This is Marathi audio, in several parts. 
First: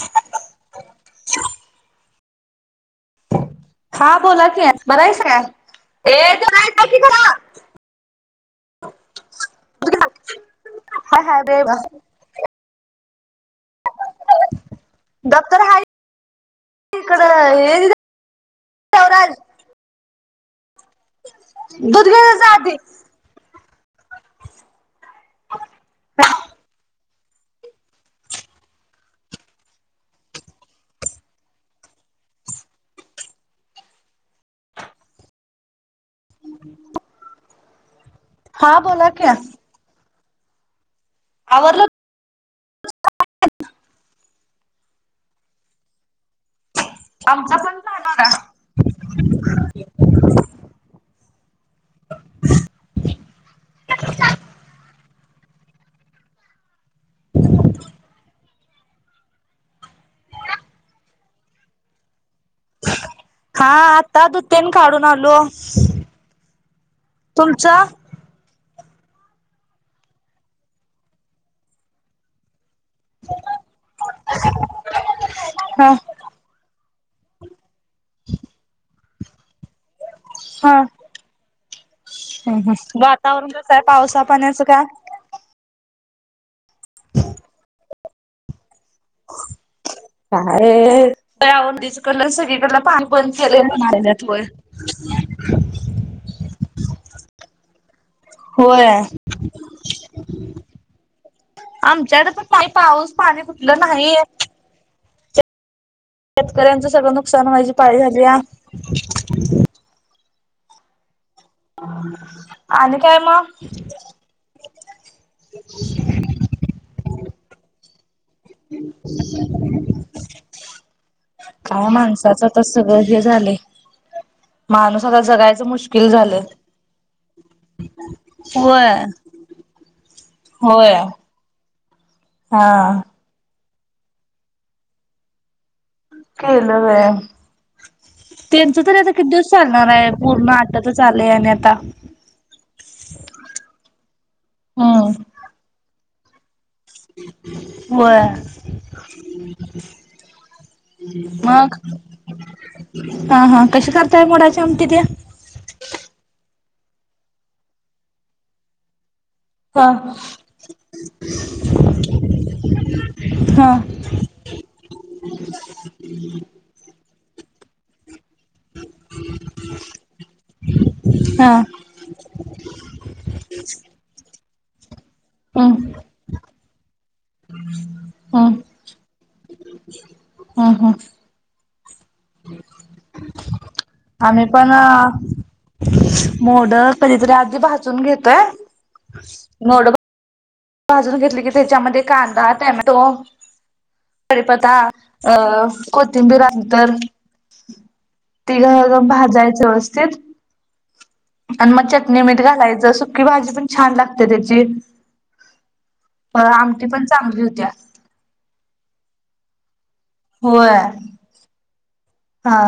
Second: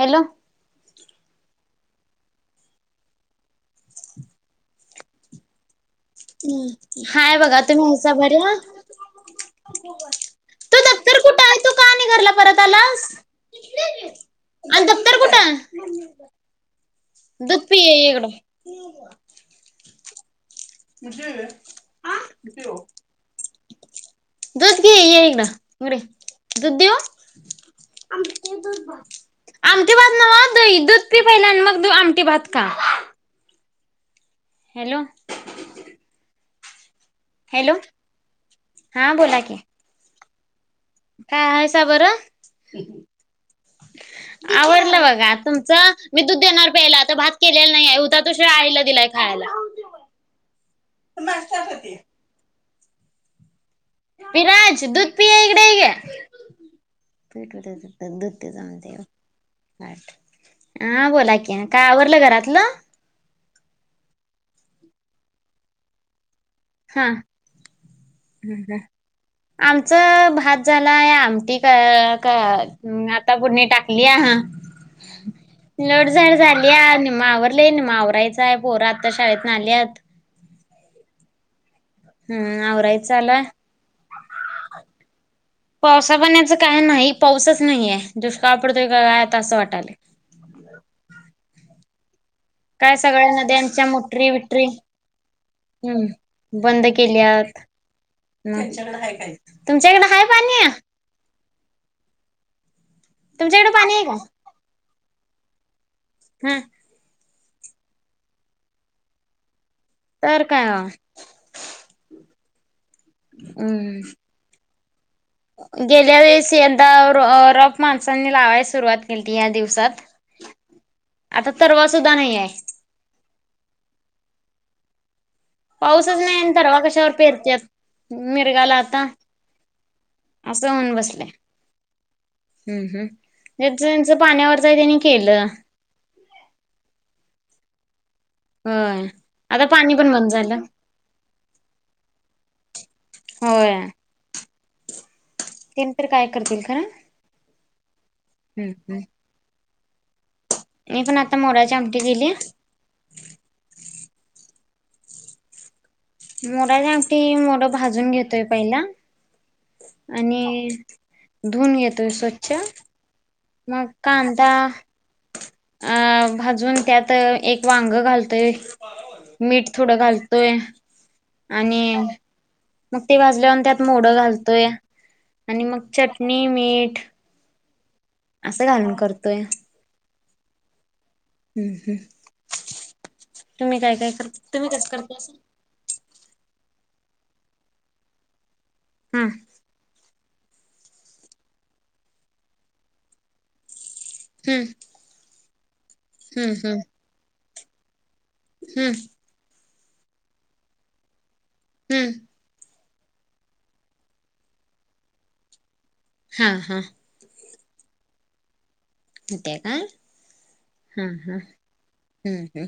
हॅलो? [inaudible] हां बोला की बरं आहेस काय? ए ते की घरा हाय बघा तुम्ही कसं बरे आहात? तू दप्तर हाय हाय कुठं? तू का बरे आणि घरला परत आलास? आणि कुठं दप्तर हाय दूध पि इकडं ये इकडं [inaudible] दूध घेऊन जा [unintelligible] [inaudible] दुध घे ये इकडं दुध देऊ. आमटी भात नवा दही दूध पी पहिला आणि मग आमटे भात खा. हॅलो? [inaudible] हॅलो? हां बोला की. काय आहेसा आवरलं बरं? आवरलं बघा तुमचं मी देणार प्याला भात आमचा केलेला पण नाही झाला हुता बघा त्यो शिळा आईला दिलाय खायलात. वीराज दुध पि य इकडं यकी. हा बोला की. काय आवरलं घरातलं. हा आता दुध तेन काढून आलो. हा. तुमचं ह आमचं भात झालाय आमटी का का हम् आता पुढणी टाकलीया हा हा लोड झाड झाली निम्मं मावरले मावरायचांय पोहरा आत्ता शाळेत नाल्यात. हा ह हम्म ह आवरायचं चालूय वातावरण कस आहे पावसा पाणाचं काय. पावसा पाण्याच काय नाही पाऊसच नाहीय दुष्काळ पडतोय का काय आता असं वाटले. कायव तसकडन सगळीकडन काय पान पण सगळ्या केले नद्यांच्या म्हणाल्यात मोटरी वय बिटरी [unintelligible] हम्म बंद केल्यात. होय तुमच्याकडें हाय पाणी या. आमच्याकडे पण नाही पाऊस पाणी तुमच्याकडे कुठलं पाणी आहे का नाहीये. हा शेतकऱ्यांचं सगळं नुकसान व्हाये पाळी झाली. तर काय ओ. आणि काय म, हम्म गेल्या वळेस यंदा रोप माणसांनी लावायला सुरुवात केली त या दिवसात आता तरवा सुद्धा नाही आहे. सग हे झाले माणूस आता जगाय पाऊसच नाही तरवा कशावर पेरतेत मिरगाला होय आता. असं होय हुन बसलय. हा हम् हम् त्यांच पाण्यावरचय त्यांनी केलं. केलंव्हय त्यांच तरी होय आता किती दिवस आता चालणार पाणी आहे पण बंद पूर्ण झालं आता चालेय आणि आता. होय. हा. तेणी तरी काय करतील. खरं होय. हम्म हम्म मी पण आता मोराची मग आमटी केली हा हा कशी करताय मोडाची आमटी ते मोडाची आमटी, मोडं भाजून घेतोय पहिला. हा आणि धुून घेतोय स्वच्छ. ह [unintelligible] मग कांदा अ भाजून त्यात एक वांग घालतोय. मीठ थोडं घालतोय हा आणि, मग ते भाजल्यावर त्यात मोडं घालतोय आणि हम् मग चटणी मीठ हम् असं घालून करतोय. ह हां. हम्म हम् तुम्ही काय काय कर आम्ही तुम्ही पण कस करताय. मोड कधीतरी आधी भाजून घेतोय हा मोड भाजून घेतले की त्याच्यामध्ये कांदा टॅमॅटो हम्म कडीपथा, अ कोथिंबीर हम्म आणि हम्म तर. हम्म तिला भाजायच व्यवस्थित आणि मग हम्म चटणी - मीठ घालायचं, सुकी भाजी पण छान लागते त्याची. प हा हा आमटी पण चांगली होत्या. होत्या काय? होय, हम्म हा हम्म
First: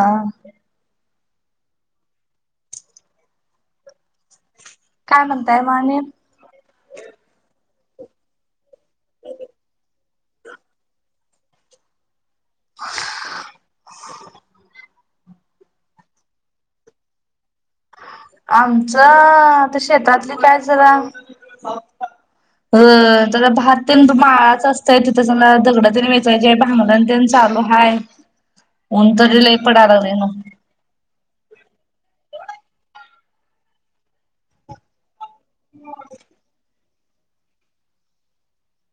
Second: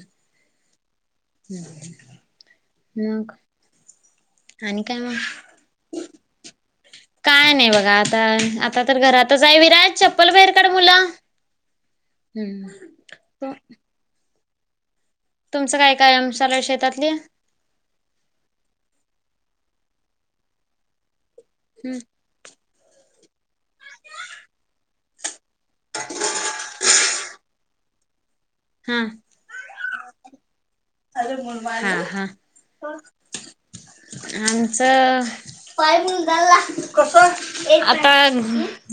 मग? आणि मग काय म्हणताय म आणि? काय नाही बघा, आता आता तर घरातच आहे, विराज चप्पल बाहेर काढ मुला. हम्म [inaudible] तुमचं काय का काम चालू आहेत शेतातली? आमचंत आता शेतातली काय जरा अ त्याला भात तेन माळाच असतय, तिथं त्याला दगडातेन वेचायचे आहे भांगलन तेन चालू हाय, हा ऊन तरी लई पडाय लागलय नव. हा हा, आमचं [unintelligible] आता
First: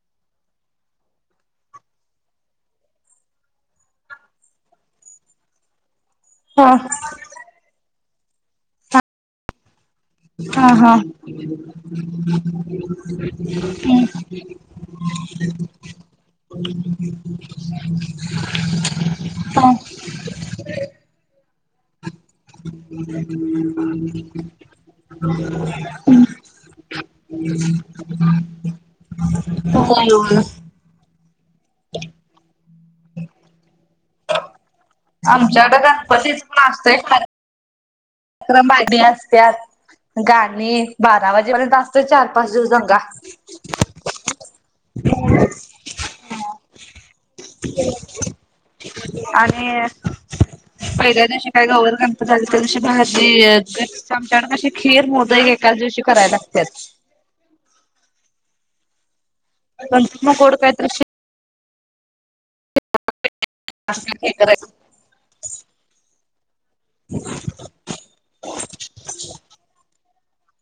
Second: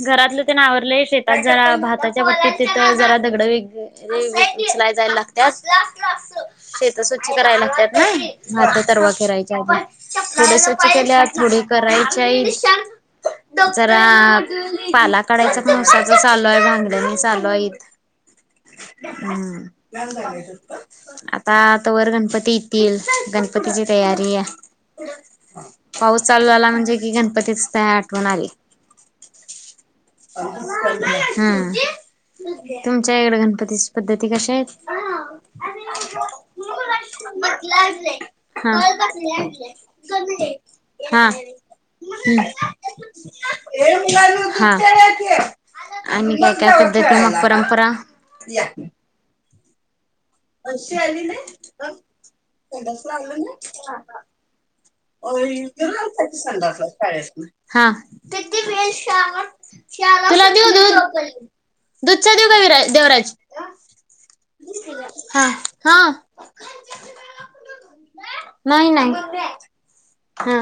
घरातलं तेन आवरलंय, शेतात जरा भाताच्या पट्टीत तिथं जरा दगडं वेच वे उचलाय जायला लागत्यात शेत हा स्वच्छ करायला लागतात नाई, [unintelligible] तरवा पेरायच्या आधी. थोड हा स्वच्छ हा केल्यात, थोडी करायच्या हाती, जरा पाला लाल काढायच ऊसाच चालू आहे, भांगलनी चालू आहेत, हम्म. हा. आता तवर गणपती येतील. गणपतीची तयारी पाऊस चालू झाला म्हणजे कि, गणपतीचं त्या आठवण आली. होय होय हम्म, तुमच्या इकड गणपती पद्धती कशा आहेत? आमच्याकडं गणपतीच पण असतय [inaudible] हा गाणी हा बारा वाजेपर्यंत असतोय चार पाच दिवस दंगा हम हा आणि काय काय पद्धती मग, परंपरा? आणि पहिल्या दिवशी काय गवर गणपती झाली त्यादीशी आमच्याकडं कशी खीर, मोदक एक एकाच दिवशी करायला लागत्यात. हा नंतर मग गोड काहीतरी शिरा दुध - चा देऊ काय विराज, देवराज [inaudible] हा हा नाही नाही हा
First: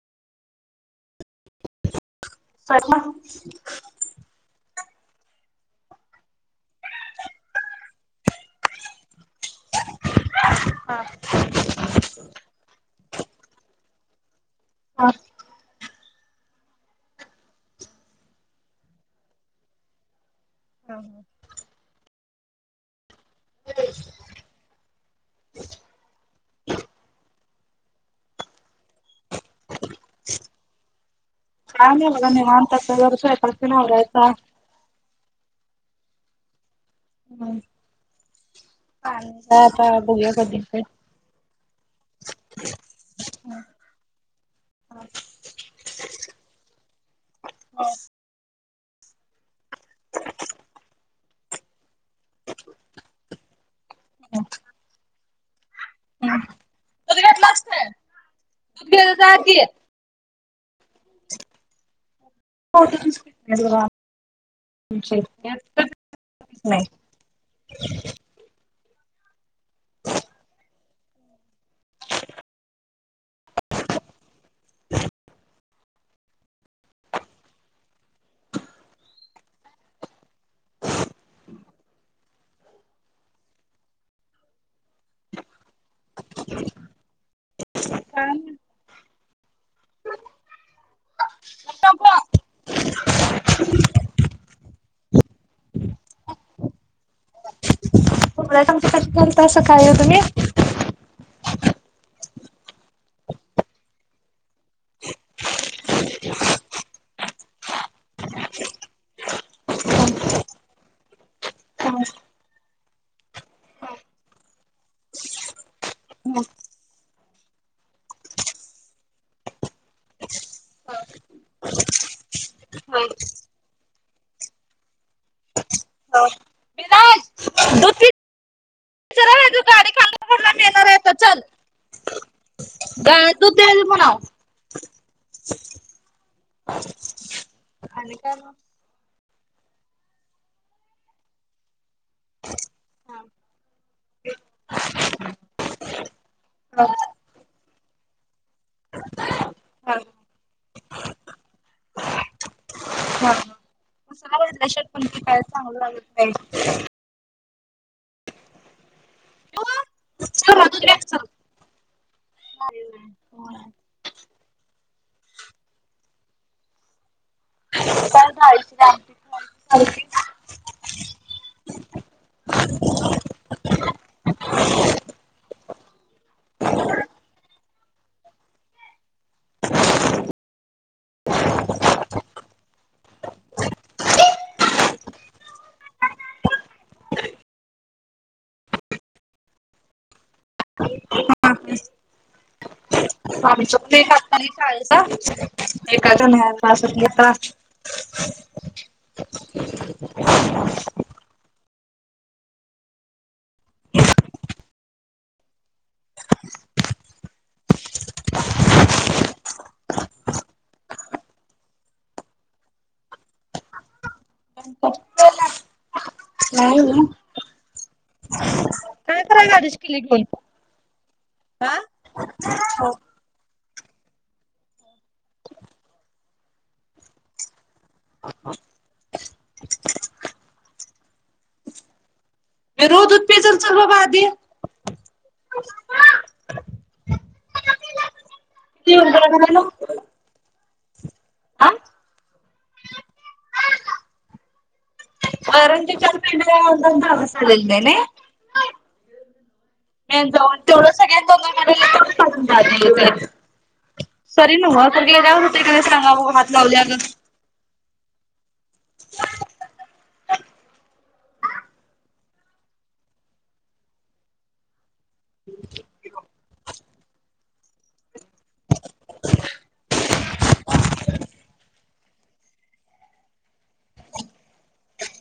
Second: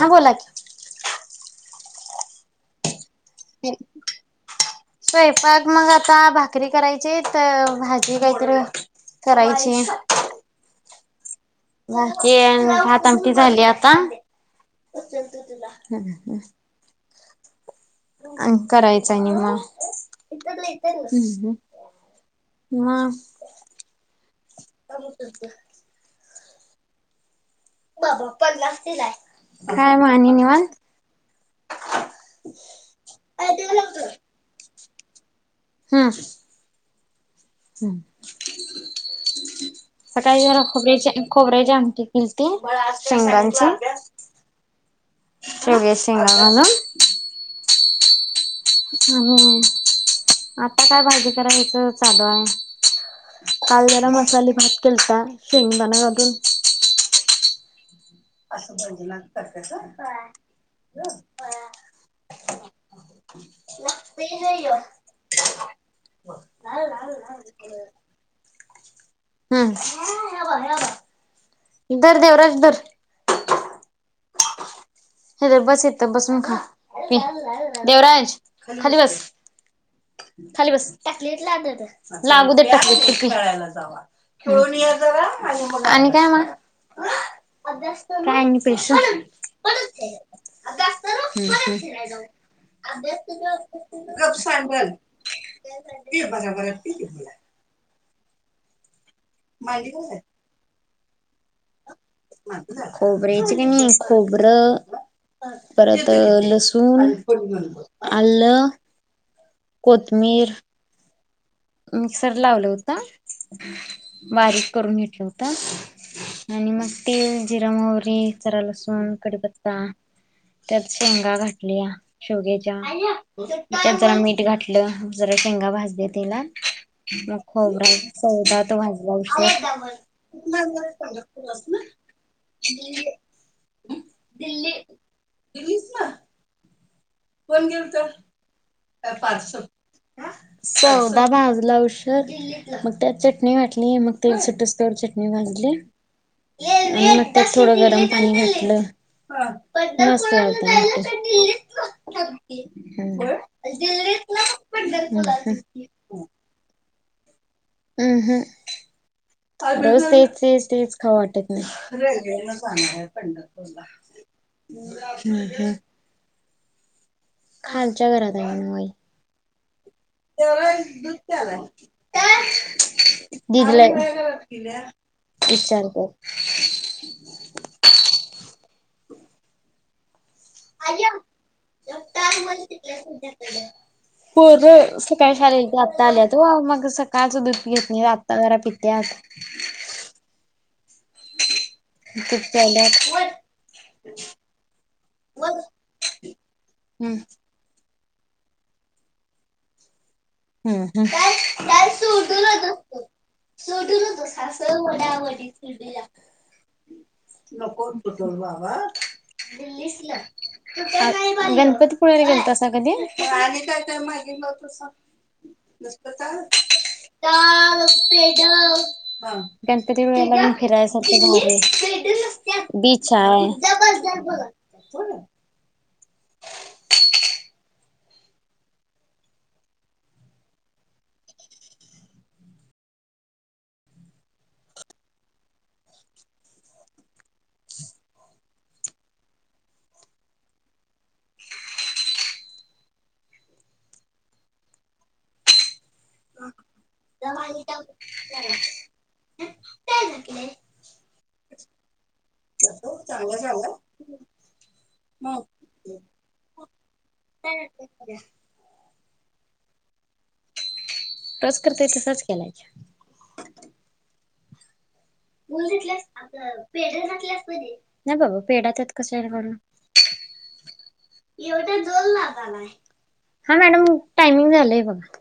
ह बोला की, स्वयंपाक? [inaudible] स्वयंपाक मग, आता भाकरी करायची हाईत, भाजी काहीतर करायची हा बाकी भात -आमटी झाली आता. हा हं हं आणि करायचं आणि मग मग? काय मग आणि निवांत? काय नाय बघा निवांत, आता स्वयंपाक तेन आवरायचा. हा. हम पाणी काय आता बघुया सकाळी कधी जरा येतय. खोबऱ्याची खोबऱ्याची आमटी केलती शेंगदाण्याची शेवग्याच्या शेंगा घालून हम आता काय भाजी करायचं. चालू हाय. काल जरा मसाली भात केलता, शेंगदान घालून. दूध घेतलास काय? असं दूध घेजा भंजनात जा की. करत्यात हं. हो तुमची [unintelligible] नाही. [unintelligible] हां. धर देवराज धर. [inaudible] हे धर बस इथ बसून खा. देवराज खाली बस. खाली बस. टाकलीेत लागल लागूद टकलीत. आणि काय मग? काय आणि पेशंट? ह़़ ह़ [unintelligible] गप सांडल पी की भराभर त बोला. खोबऱ्याची आमटी कशी करत्यासा काय ओ तुम्ही? खोबऱ्याची कनी खोबरं परत अ लसूण, आलं कोथमीर मिक्सर लावला होता. बारीक करून घेतलं होता. आणि मग तीळ, जिरा मोहरी, जरा लसूण, कडीपत्ता त्यात शेंगा घाटल्या. शेवग्याच्या, त्यात जरा मीठ घातलं, जरा शेंगा भाजल्या तेलात मग खोबर आणि शेंगदान जरा आहे तू भाजायचं. गाडी खांदेकरला नेणार आहे तर [unintelligible] आई दूध द्याली म्हनाव दिल्ली दिललीस म कोण गेलत? आणि काय मग? [unintelligible] भाजला उशर मग त्यात चटणी वाटली, मग तेल सुटस तवर चटणी भाजली. हा आणि मग त्यात थोडं गरम पाणी घातलं. हा मस्त वाटते आमटी अशी हा हू. दिल्लीत उशिरा ना [unintelligible] वाजल्याशिवाय पण काय चांगल लागत नाही. उ हू. रोज तेच चल तेच मग दूध तेच घ्या खाऊं चल. वाटत नाही. [unintelligible] खालच्या काय घरात आहे म् डाळीची माई आमटी करता दीदीला इचारत्यात. अ रक्ता म टिकलं सध्याकडे [unintelligible] पोर सकाळ शाळेला गेलतीत, आत्ता आल्यात ओ मग सकाळच दूध पीत नाहीत, आत्ता जरा पित्यात. [inaudible] ह [unintelligible] दूध प्याल्यात. आमच्यात ते काही शाळेचं एकचं काय बास होत नाही हम्म नेतात. [inaudible] हम्म हम. [unintelligible] सोडू न तो सासव वडा व सोडूला. नको बटून बाबालीस गणपतीपुळेर गेलत कधी काय काय मा. नुसत का नाही ना. का पेड काय कराय गाडीची किल्ली घेऊन? रला फिराय सत घ हा बच. हा. हो ना. रोजत पेज चल बाबा आधी किती हो. आ. अरजिकल कडे अंतंत असाललदेने हो. मे जाऊन तेवढं सगळ्या दोघांून. ह. सरी न स गेला दव होतेकडे सांगा हात लावलेग. काय? तच करत तसच केलायच. बू तितलं. नाही बाबा पेढातच कस आहे म्ह एवढ्या जोल नाताला हा मॅडम टायमिंग झालंय बघा.